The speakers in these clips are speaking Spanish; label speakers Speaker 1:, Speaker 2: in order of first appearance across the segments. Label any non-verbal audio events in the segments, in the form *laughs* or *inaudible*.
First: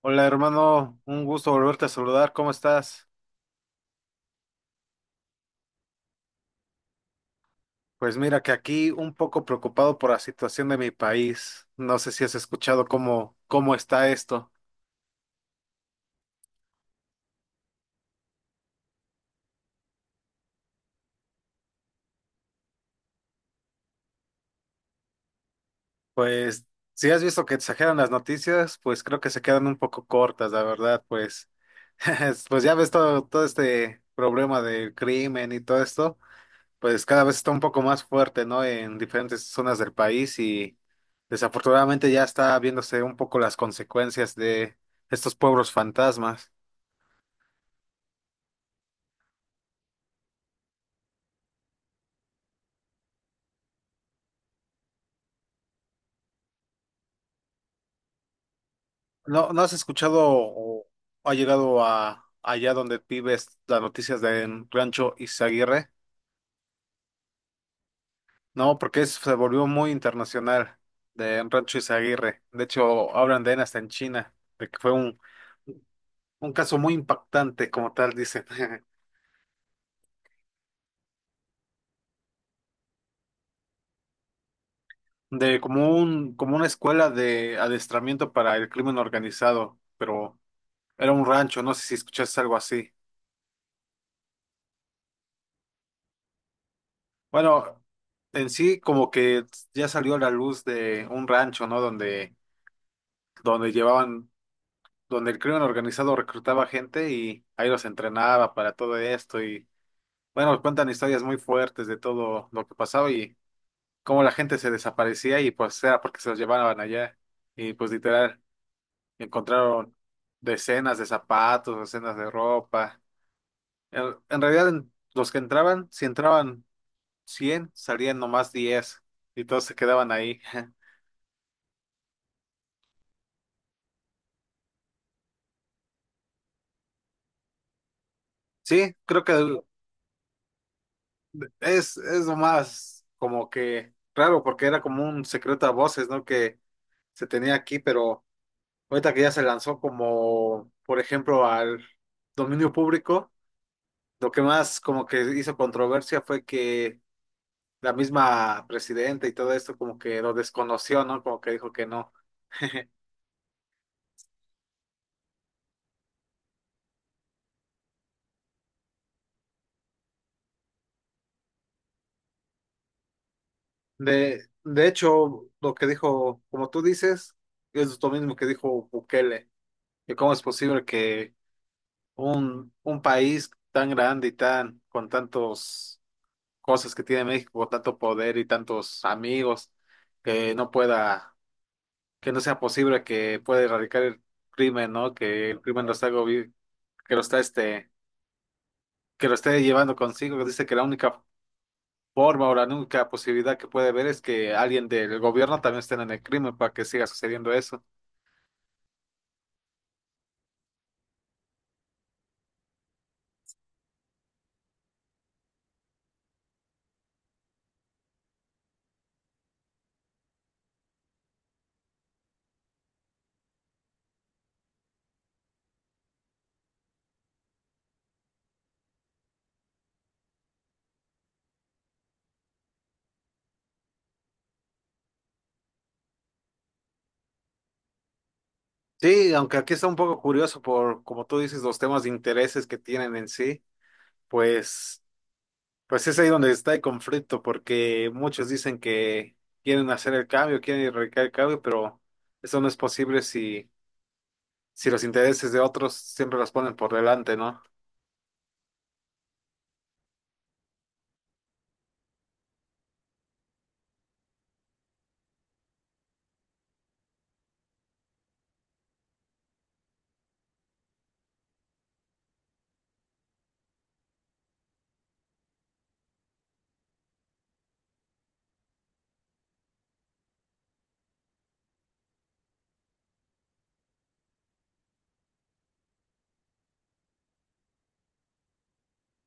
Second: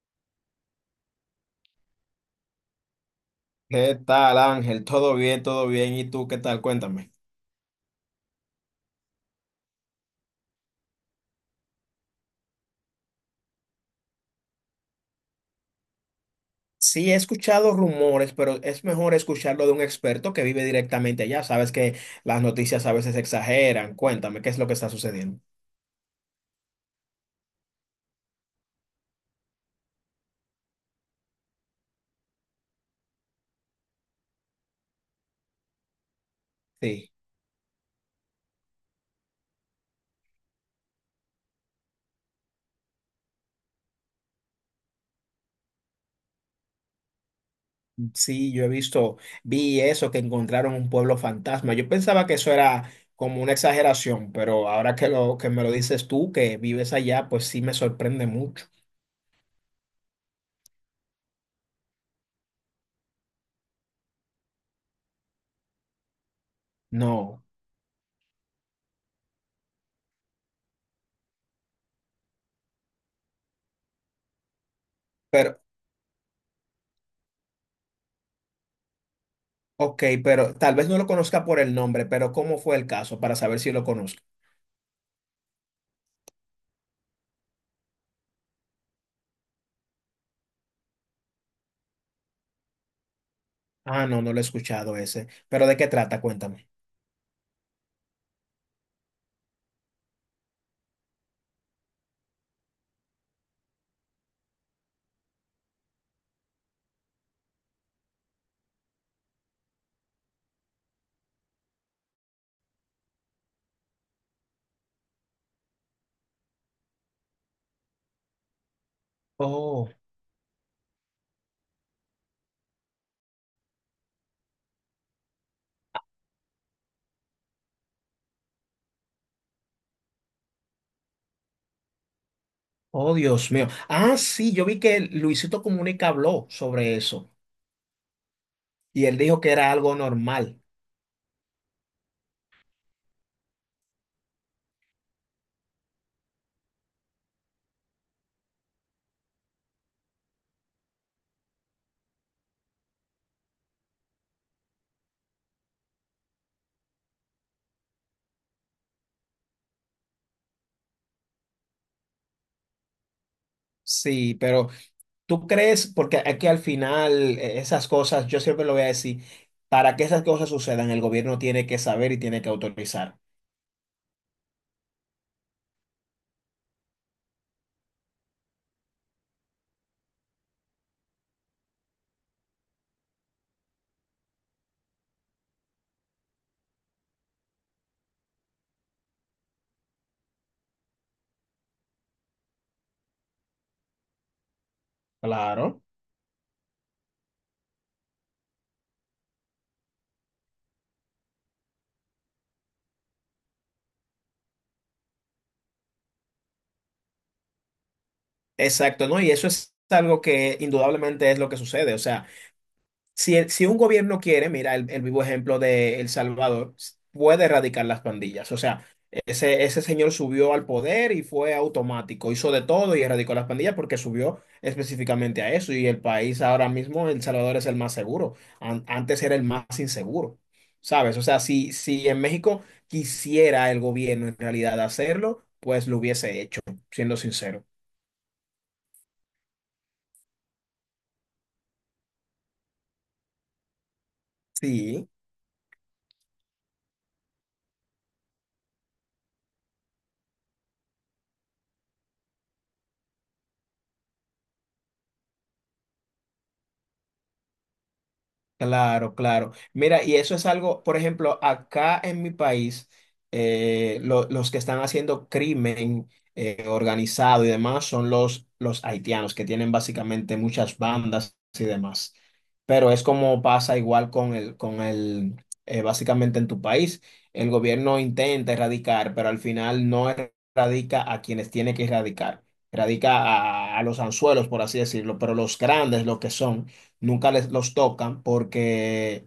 Speaker 1: Hola hermano, un gusto volverte a saludar, ¿cómo estás?
Speaker 2: ¿Qué tal, Ángel? ¿Todo bien? ¿Todo bien? ¿Y tú qué tal? Cuéntame.
Speaker 1: Pues mira que aquí un poco preocupado por la situación de mi país. No sé si has escuchado cómo está esto.
Speaker 2: Sí, he escuchado rumores, pero es mejor escucharlo de un experto que vive directamente allá. Sabes que las noticias a veces exageran. Cuéntame, ¿qué es lo que está sucediendo?
Speaker 1: Pues si has visto que exageran las noticias, pues creo que se quedan un poco cortas, la verdad, pues, *laughs* pues ya ves todo este problema del crimen y todo esto. Pues
Speaker 2: Sí,
Speaker 1: cada vez está un poco más fuerte, ¿no? En diferentes zonas del país y desafortunadamente ya está viéndose un poco las consecuencias de estos pueblos fantasmas.
Speaker 2: sí, yo he visto, vi eso, que encontraron un pueblo fantasma. Yo pensaba que eso era como una exageración, pero ahora que lo que me lo dices tú, que vives allá, pues sí me sorprende mucho.
Speaker 1: ¿No, no has escuchado o ha llegado a allá donde vives las noticias de Rancho Izaguirre?
Speaker 2: No,
Speaker 1: No, porque se volvió muy internacional de Rancho Izaguirre. De hecho, hablan de él hasta en China, de que fue
Speaker 2: pero,
Speaker 1: un caso muy impactante, como tal dicen. *laughs*
Speaker 2: ok, pero tal vez no lo conozca por el nombre, pero ¿cómo fue el caso para saber si lo conozco?
Speaker 1: De como un, como una escuela de adiestramiento para el crimen organizado, pero era un rancho, no sé si escuchaste algo así.
Speaker 2: Ah, no, no lo he escuchado ese. ¿Pero de qué trata? Cuéntame.
Speaker 1: Bueno, en sí como que ya salió a la luz de un rancho, ¿no? Donde llevaban, donde el crimen organizado reclutaba gente y ahí los entrenaba para todo esto y bueno, cuentan historias muy fuertes de todo lo que pasaba y cómo la gente se desaparecía y pues era porque se los llevaban allá y pues literal.
Speaker 2: Oh,
Speaker 1: Encontraron decenas de zapatos, decenas de ropa. En realidad, los que entraban, si entraban 100 salían nomás 10 y todos se quedaban ahí. *laughs*
Speaker 2: oh, Dios mío. Ah, sí, yo vi que Luisito Comunica habló sobre eso
Speaker 1: Sí,
Speaker 2: y él
Speaker 1: creo que
Speaker 2: dijo que era algo normal.
Speaker 1: es lo más como que raro porque era como un secreto a voces, ¿no? Que se tenía aquí, pero ahorita que ya se lanzó como, por ejemplo, al dominio público, lo que más como que hizo controversia fue que la misma presidenta y todo esto como que lo desconoció, ¿no? Como que dijo que no. *laughs*
Speaker 2: Sí, pero tú crees, porque aquí al final esas cosas, yo siempre lo voy a decir, para que esas cosas sucedan, el gobierno tiene que saber y tiene que autorizar.
Speaker 1: De hecho, lo que dijo, como tú dices, es lo mismo que dijo Bukele, y cómo es posible que un país tan grande y tan, con tantos cosas que tiene México, con tanto poder y tantos amigos, que no pueda, que no sea posible que pueda erradicar el crimen, ¿no? Que el
Speaker 2: Claro.
Speaker 1: crimen lo está que lo está que lo esté llevando consigo, que dice que la única forma o la única posibilidad que puede haber es que alguien del gobierno también esté en el crimen para que siga sucediendo eso.
Speaker 2: Exacto, ¿no? Y eso es algo que indudablemente es lo que sucede. O sea, si, si un gobierno quiere, mira el vivo ejemplo de El Salvador, puede erradicar las pandillas. O sea, ese señor subió al poder y fue automático, hizo de todo y erradicó las pandillas porque subió específicamente a eso. Y el país ahora mismo, El Salvador es el más seguro. Antes era el más inseguro, ¿sabes? O sea, si, si en México quisiera el gobierno en realidad hacerlo, pues lo hubiese hecho, siendo sincero.
Speaker 1: Sí, aunque aquí está un poco curioso por, como tú dices, los temas de intereses que tienen en sí, pues,
Speaker 2: Sí.
Speaker 1: pues es ahí donde está el conflicto, porque muchos dicen que quieren hacer el cambio, quieren erradicar el cambio, pero eso no es posible si, si los intereses de otros siempre los ponen por delante, ¿no?
Speaker 2: Claro, claro. Mira, y eso es algo, por ejemplo, acá en mi país, los que están haciendo crimen organizado y demás son los haitianos, que tienen básicamente muchas bandas y demás. Pero es como pasa igual con el, básicamente en tu país, el gobierno intenta erradicar, pero al final no erradica a quienes tiene que erradicar. Erradica a los anzuelos, por así decirlo, pero los grandes, los que son nunca les los tocan porque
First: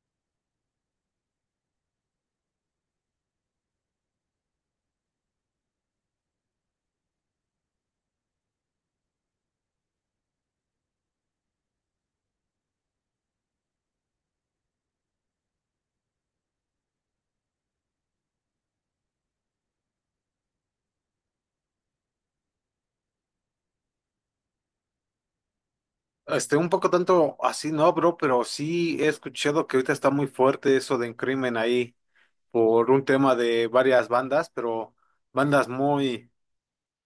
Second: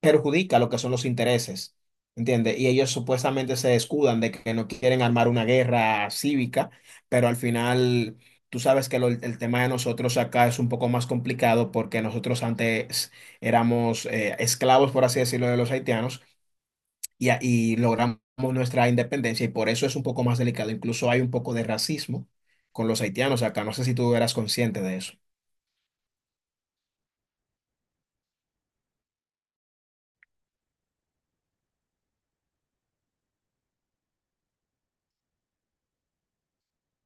Speaker 2: perjudica lo que son los intereses, ¿entiendes? Y ellos supuestamente se escudan de que no quieren armar una guerra cívica, pero al final tú sabes que el tema de nosotros acá es un poco más complicado porque nosotros antes éramos esclavos, por así decirlo, de los haitianos y, y logramos nuestra independencia y por eso es un poco más delicado. Incluso hay un poco de racismo con los haitianos acá. No sé si tú eras consciente de eso.
Speaker 1: Un poco tanto así, no, bro, pero sí he escuchado que ahorita está muy fuerte eso del crimen ahí, por un tema de varias bandas, pero bandas muy,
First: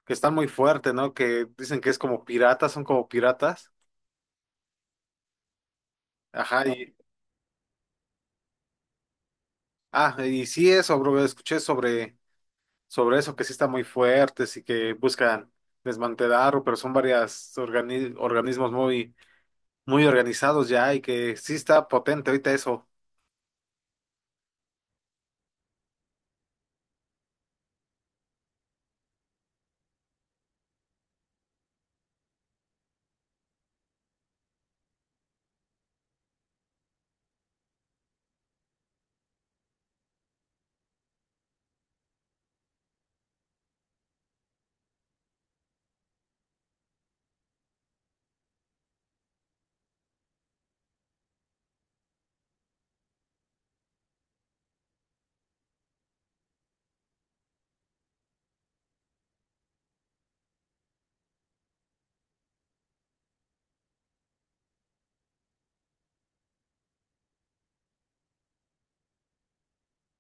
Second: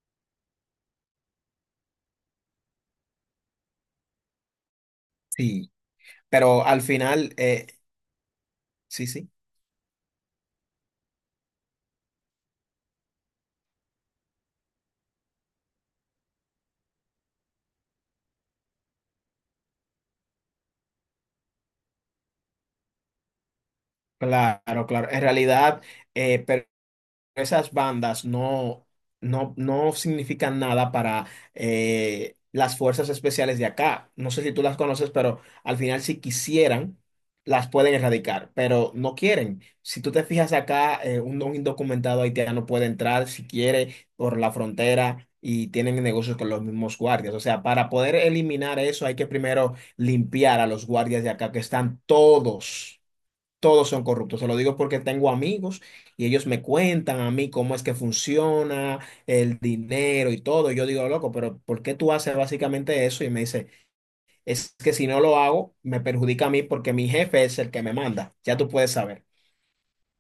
Speaker 1: que están muy fuertes, ¿no? Que dicen que es como piratas, son como piratas.
Speaker 2: Sí, pero
Speaker 1: Ajá,
Speaker 2: al
Speaker 1: y,
Speaker 2: final, sí, sí.
Speaker 1: ah, y sí eso, bro, escuché sobre, sobre eso, que sí están muy fuertes y que buscan desmantelar, pero son varias organismos muy, muy organizados ya y que sí está potente ahorita eso,
Speaker 2: Claro, claro. En realidad, pero esas bandas no, no significan nada para las fuerzas especiales de acá. No sé si tú las conoces, pero al final si quisieran, las pueden erradicar, pero no quieren. Si tú te fijas acá, un indocumentado haitiano puede entrar si quiere por la frontera y tienen negocios con los mismos guardias. O sea, para poder eliminar eso hay que primero limpiar a los guardias de acá que están todos son corruptos. Se lo digo porque tengo amigos y ellos me cuentan a mí cómo es que funciona el dinero y todo. Y yo digo, loco, pero ¿por qué tú haces básicamente eso? Y me dice, es que si no lo hago, me perjudica a mí porque mi jefe es el que me manda. Ya tú puedes saber.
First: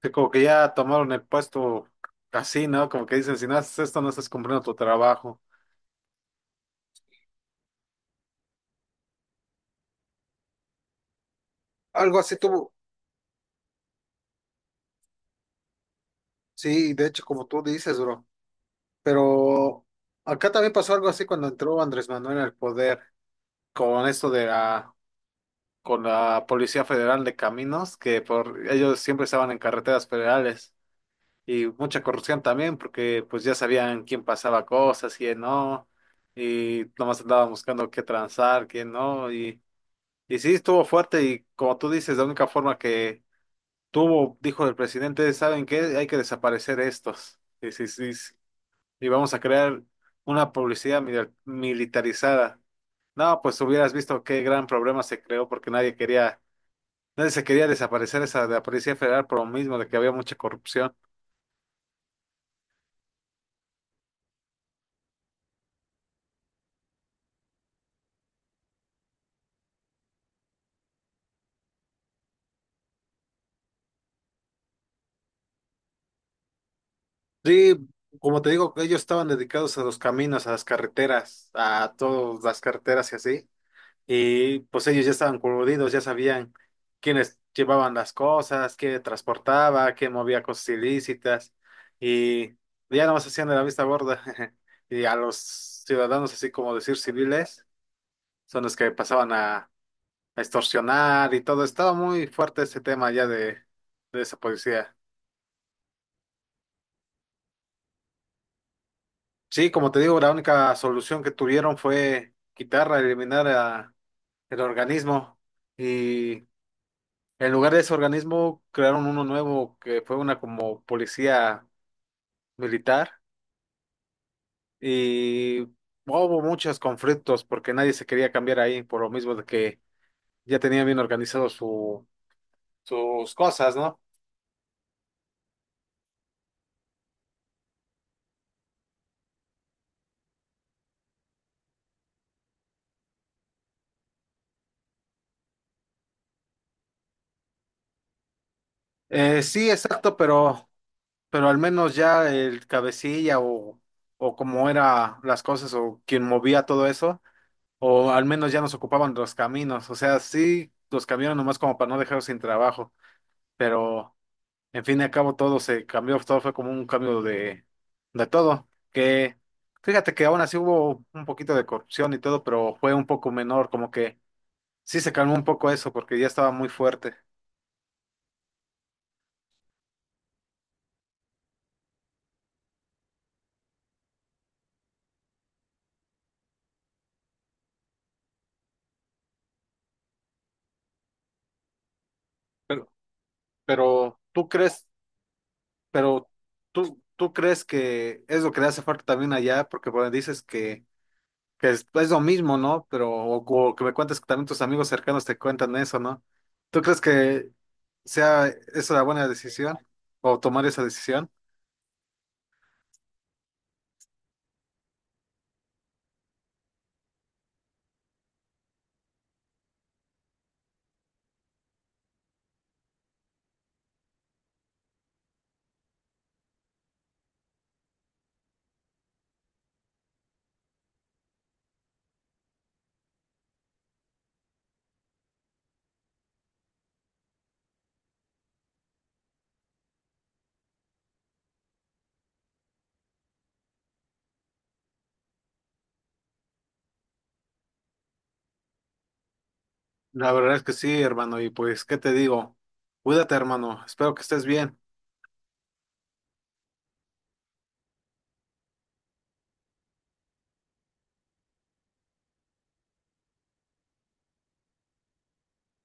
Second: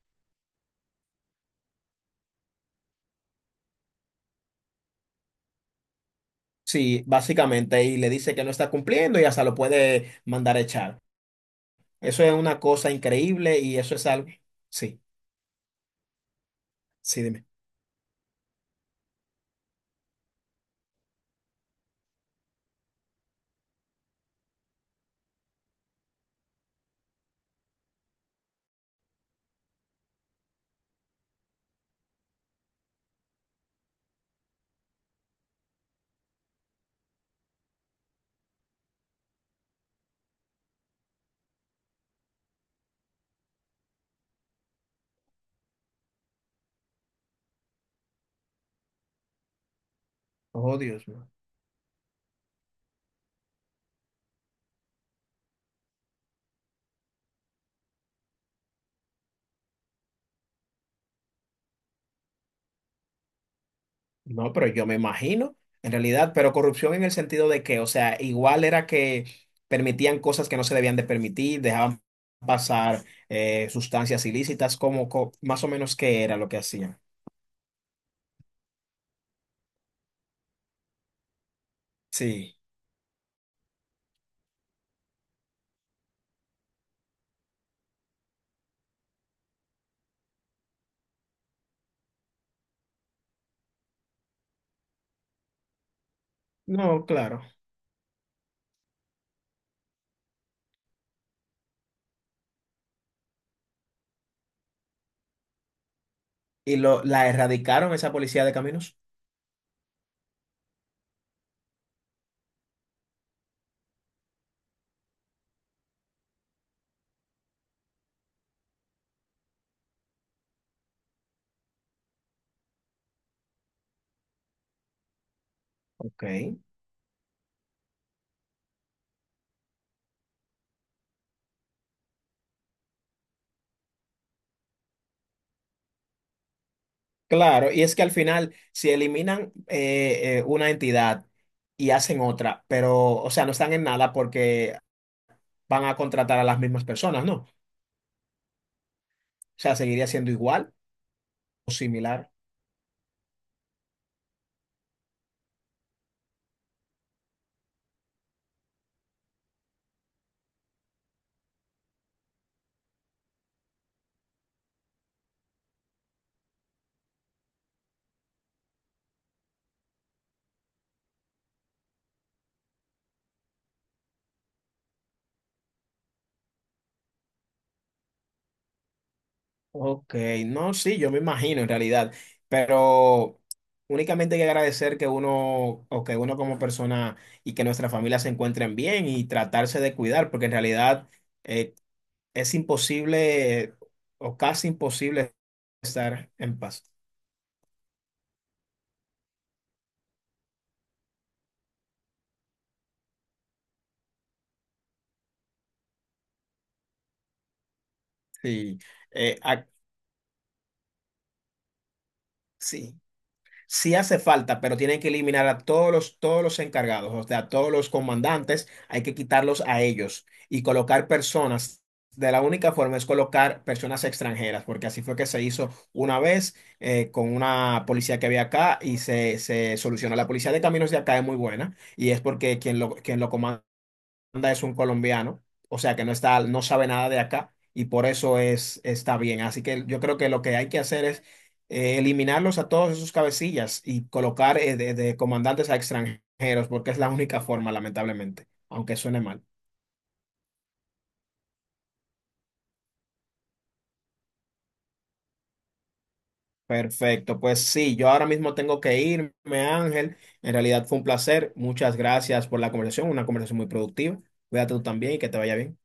Speaker 1: que como que ya tomaron el puesto así, ¿no? Como que dicen, si no haces esto, no estás cumpliendo tu trabajo.
Speaker 2: Sí, básicamente, y le dice que no está cumpliendo y hasta lo puede mandar a echar.
Speaker 1: Algo
Speaker 2: Eso es
Speaker 1: así
Speaker 2: una
Speaker 1: tuvo,
Speaker 2: cosa increíble y eso es algo. Sí,
Speaker 1: sí, de
Speaker 2: sí,
Speaker 1: hecho, como
Speaker 2: dime.
Speaker 1: tú dices, bro. Pero acá también pasó algo así cuando entró Andrés Manuel al poder con esto con la Policía Federal de Caminos, que por ellos siempre estaban en carreteras federales y mucha corrupción también, porque pues ya sabían quién pasaba cosas, quién no, y nomás andaban buscando qué transar, quién no, y sí estuvo fuerte y como tú dices, la única forma que tuvo, dijo el presidente, ¿saben qué? Hay que desaparecer estos. Y sí, sí, y vamos a crear una
Speaker 2: Oh,
Speaker 1: publicidad
Speaker 2: Dios mío.
Speaker 1: militarizada. No, pues hubieras visto qué gran problema se creó porque nadie quería, nadie se quería desaparecer esa de la Policía Federal por lo mismo de que había mucha corrupción.
Speaker 2: No, pero yo me imagino, en realidad, pero corrupción en el sentido de que, o sea, igual era que permitían cosas que no se debían de permitir, dejaban pasar sustancias ilícitas, como más o menos qué era lo que hacían.
Speaker 1: Sí, como te digo, ellos estaban dedicados a los caminos, a las carreteras, a todas
Speaker 2: Sí,
Speaker 1: las carreteras y así, y pues ellos ya estaban coludidos, ya sabían quiénes llevaban las cosas, qué transportaba, qué movía cosas ilícitas y ya no más hacían de la vista gorda *laughs* y a los ciudadanos, así como decir
Speaker 2: no, claro.
Speaker 1: civiles, son los que pasaban a extorsionar y todo. Estaba muy fuerte ese tema ya de esa policía.
Speaker 2: Y lo, la erradicaron esa policía de caminos.
Speaker 1: Sí, como te digo, la única solución que tuvieron fue quitarla, el organismo. Y en lugar de ese organismo, crearon uno nuevo que fue una como policía militar y
Speaker 2: Ok.
Speaker 1: hubo muchos conflictos porque nadie se quería cambiar ahí por lo mismo de que ya tenía bien organizado sus cosas, ¿no?
Speaker 2: Claro, y es que al final, si eliminan una entidad y hacen otra, pero, o sea, no están en nada porque van a contratar a las mismas personas, ¿no? O
Speaker 1: Sí,
Speaker 2: sea, seguiría
Speaker 1: exacto,
Speaker 2: siendo igual
Speaker 1: pero al
Speaker 2: o
Speaker 1: menos ya
Speaker 2: similar.
Speaker 1: el cabecilla o como era las cosas o quien movía todo eso, o al menos ya nos ocupaban los caminos, o sea, sí, los cambiaron nomás como para no dejarlos sin trabajo, pero... En fin y al cabo todo se cambió, todo fue como un cambio de todo. Que fíjate que aún así hubo un poquito de corrupción y todo, pero fue un poco menor, como que sí se calmó un poco eso, porque ya estaba muy fuerte.
Speaker 2: Ok, no, sí, yo me imagino en realidad, pero únicamente hay que agradecer que uno o que uno como persona y que nuestra familia se encuentren bien y tratarse de cuidar, porque en realidad eh, es
Speaker 1: Pero,
Speaker 2: imposible
Speaker 1: pero
Speaker 2: o
Speaker 1: tú
Speaker 2: casi
Speaker 1: crees,
Speaker 2: imposible
Speaker 1: pero
Speaker 2: estar en paz.
Speaker 1: tú crees que es lo que le hace falta también allá, porque bueno, dices que es lo mismo, ¿no? Pero, o que me cuentes que también tus amigos cercanos te cuentan eso, ¿no? ¿Tú crees que sea
Speaker 2: Sí,
Speaker 1: esa la buena
Speaker 2: eh, ac-
Speaker 1: decisión? ¿O tomar esa decisión?
Speaker 2: sí. Sí hace falta, pero tienen que eliminar a todos los encargados, o sea, a todos los comandantes, hay que quitarlos a ellos y colocar personas. De la única forma es colocar personas extranjeras, porque así fue que se hizo una vez con una policía que había acá y se solucionó. La policía de caminos de acá es muy buena y es porque quien lo comanda. Miranda es un colombiano, o sea que no está, no sabe nada de acá y por eso es, está bien. Así que yo creo que lo que hay que hacer es eliminarlos a todos esos cabecillas y colocar de comandantes a extranjeros, porque es la única forma, lamentablemente, aunque suene mal.
Speaker 1: La verdad es que sí, hermano, y pues, ¿qué te digo? Cuídate, hermano, espero que estés bien.
Speaker 2: Perfecto, pues sí, yo ahora mismo tengo que irme, Ángel. En realidad fue un placer. Muchas gracias por la conversación, una conversación muy productiva. Cuídate tú también y que te vaya bien.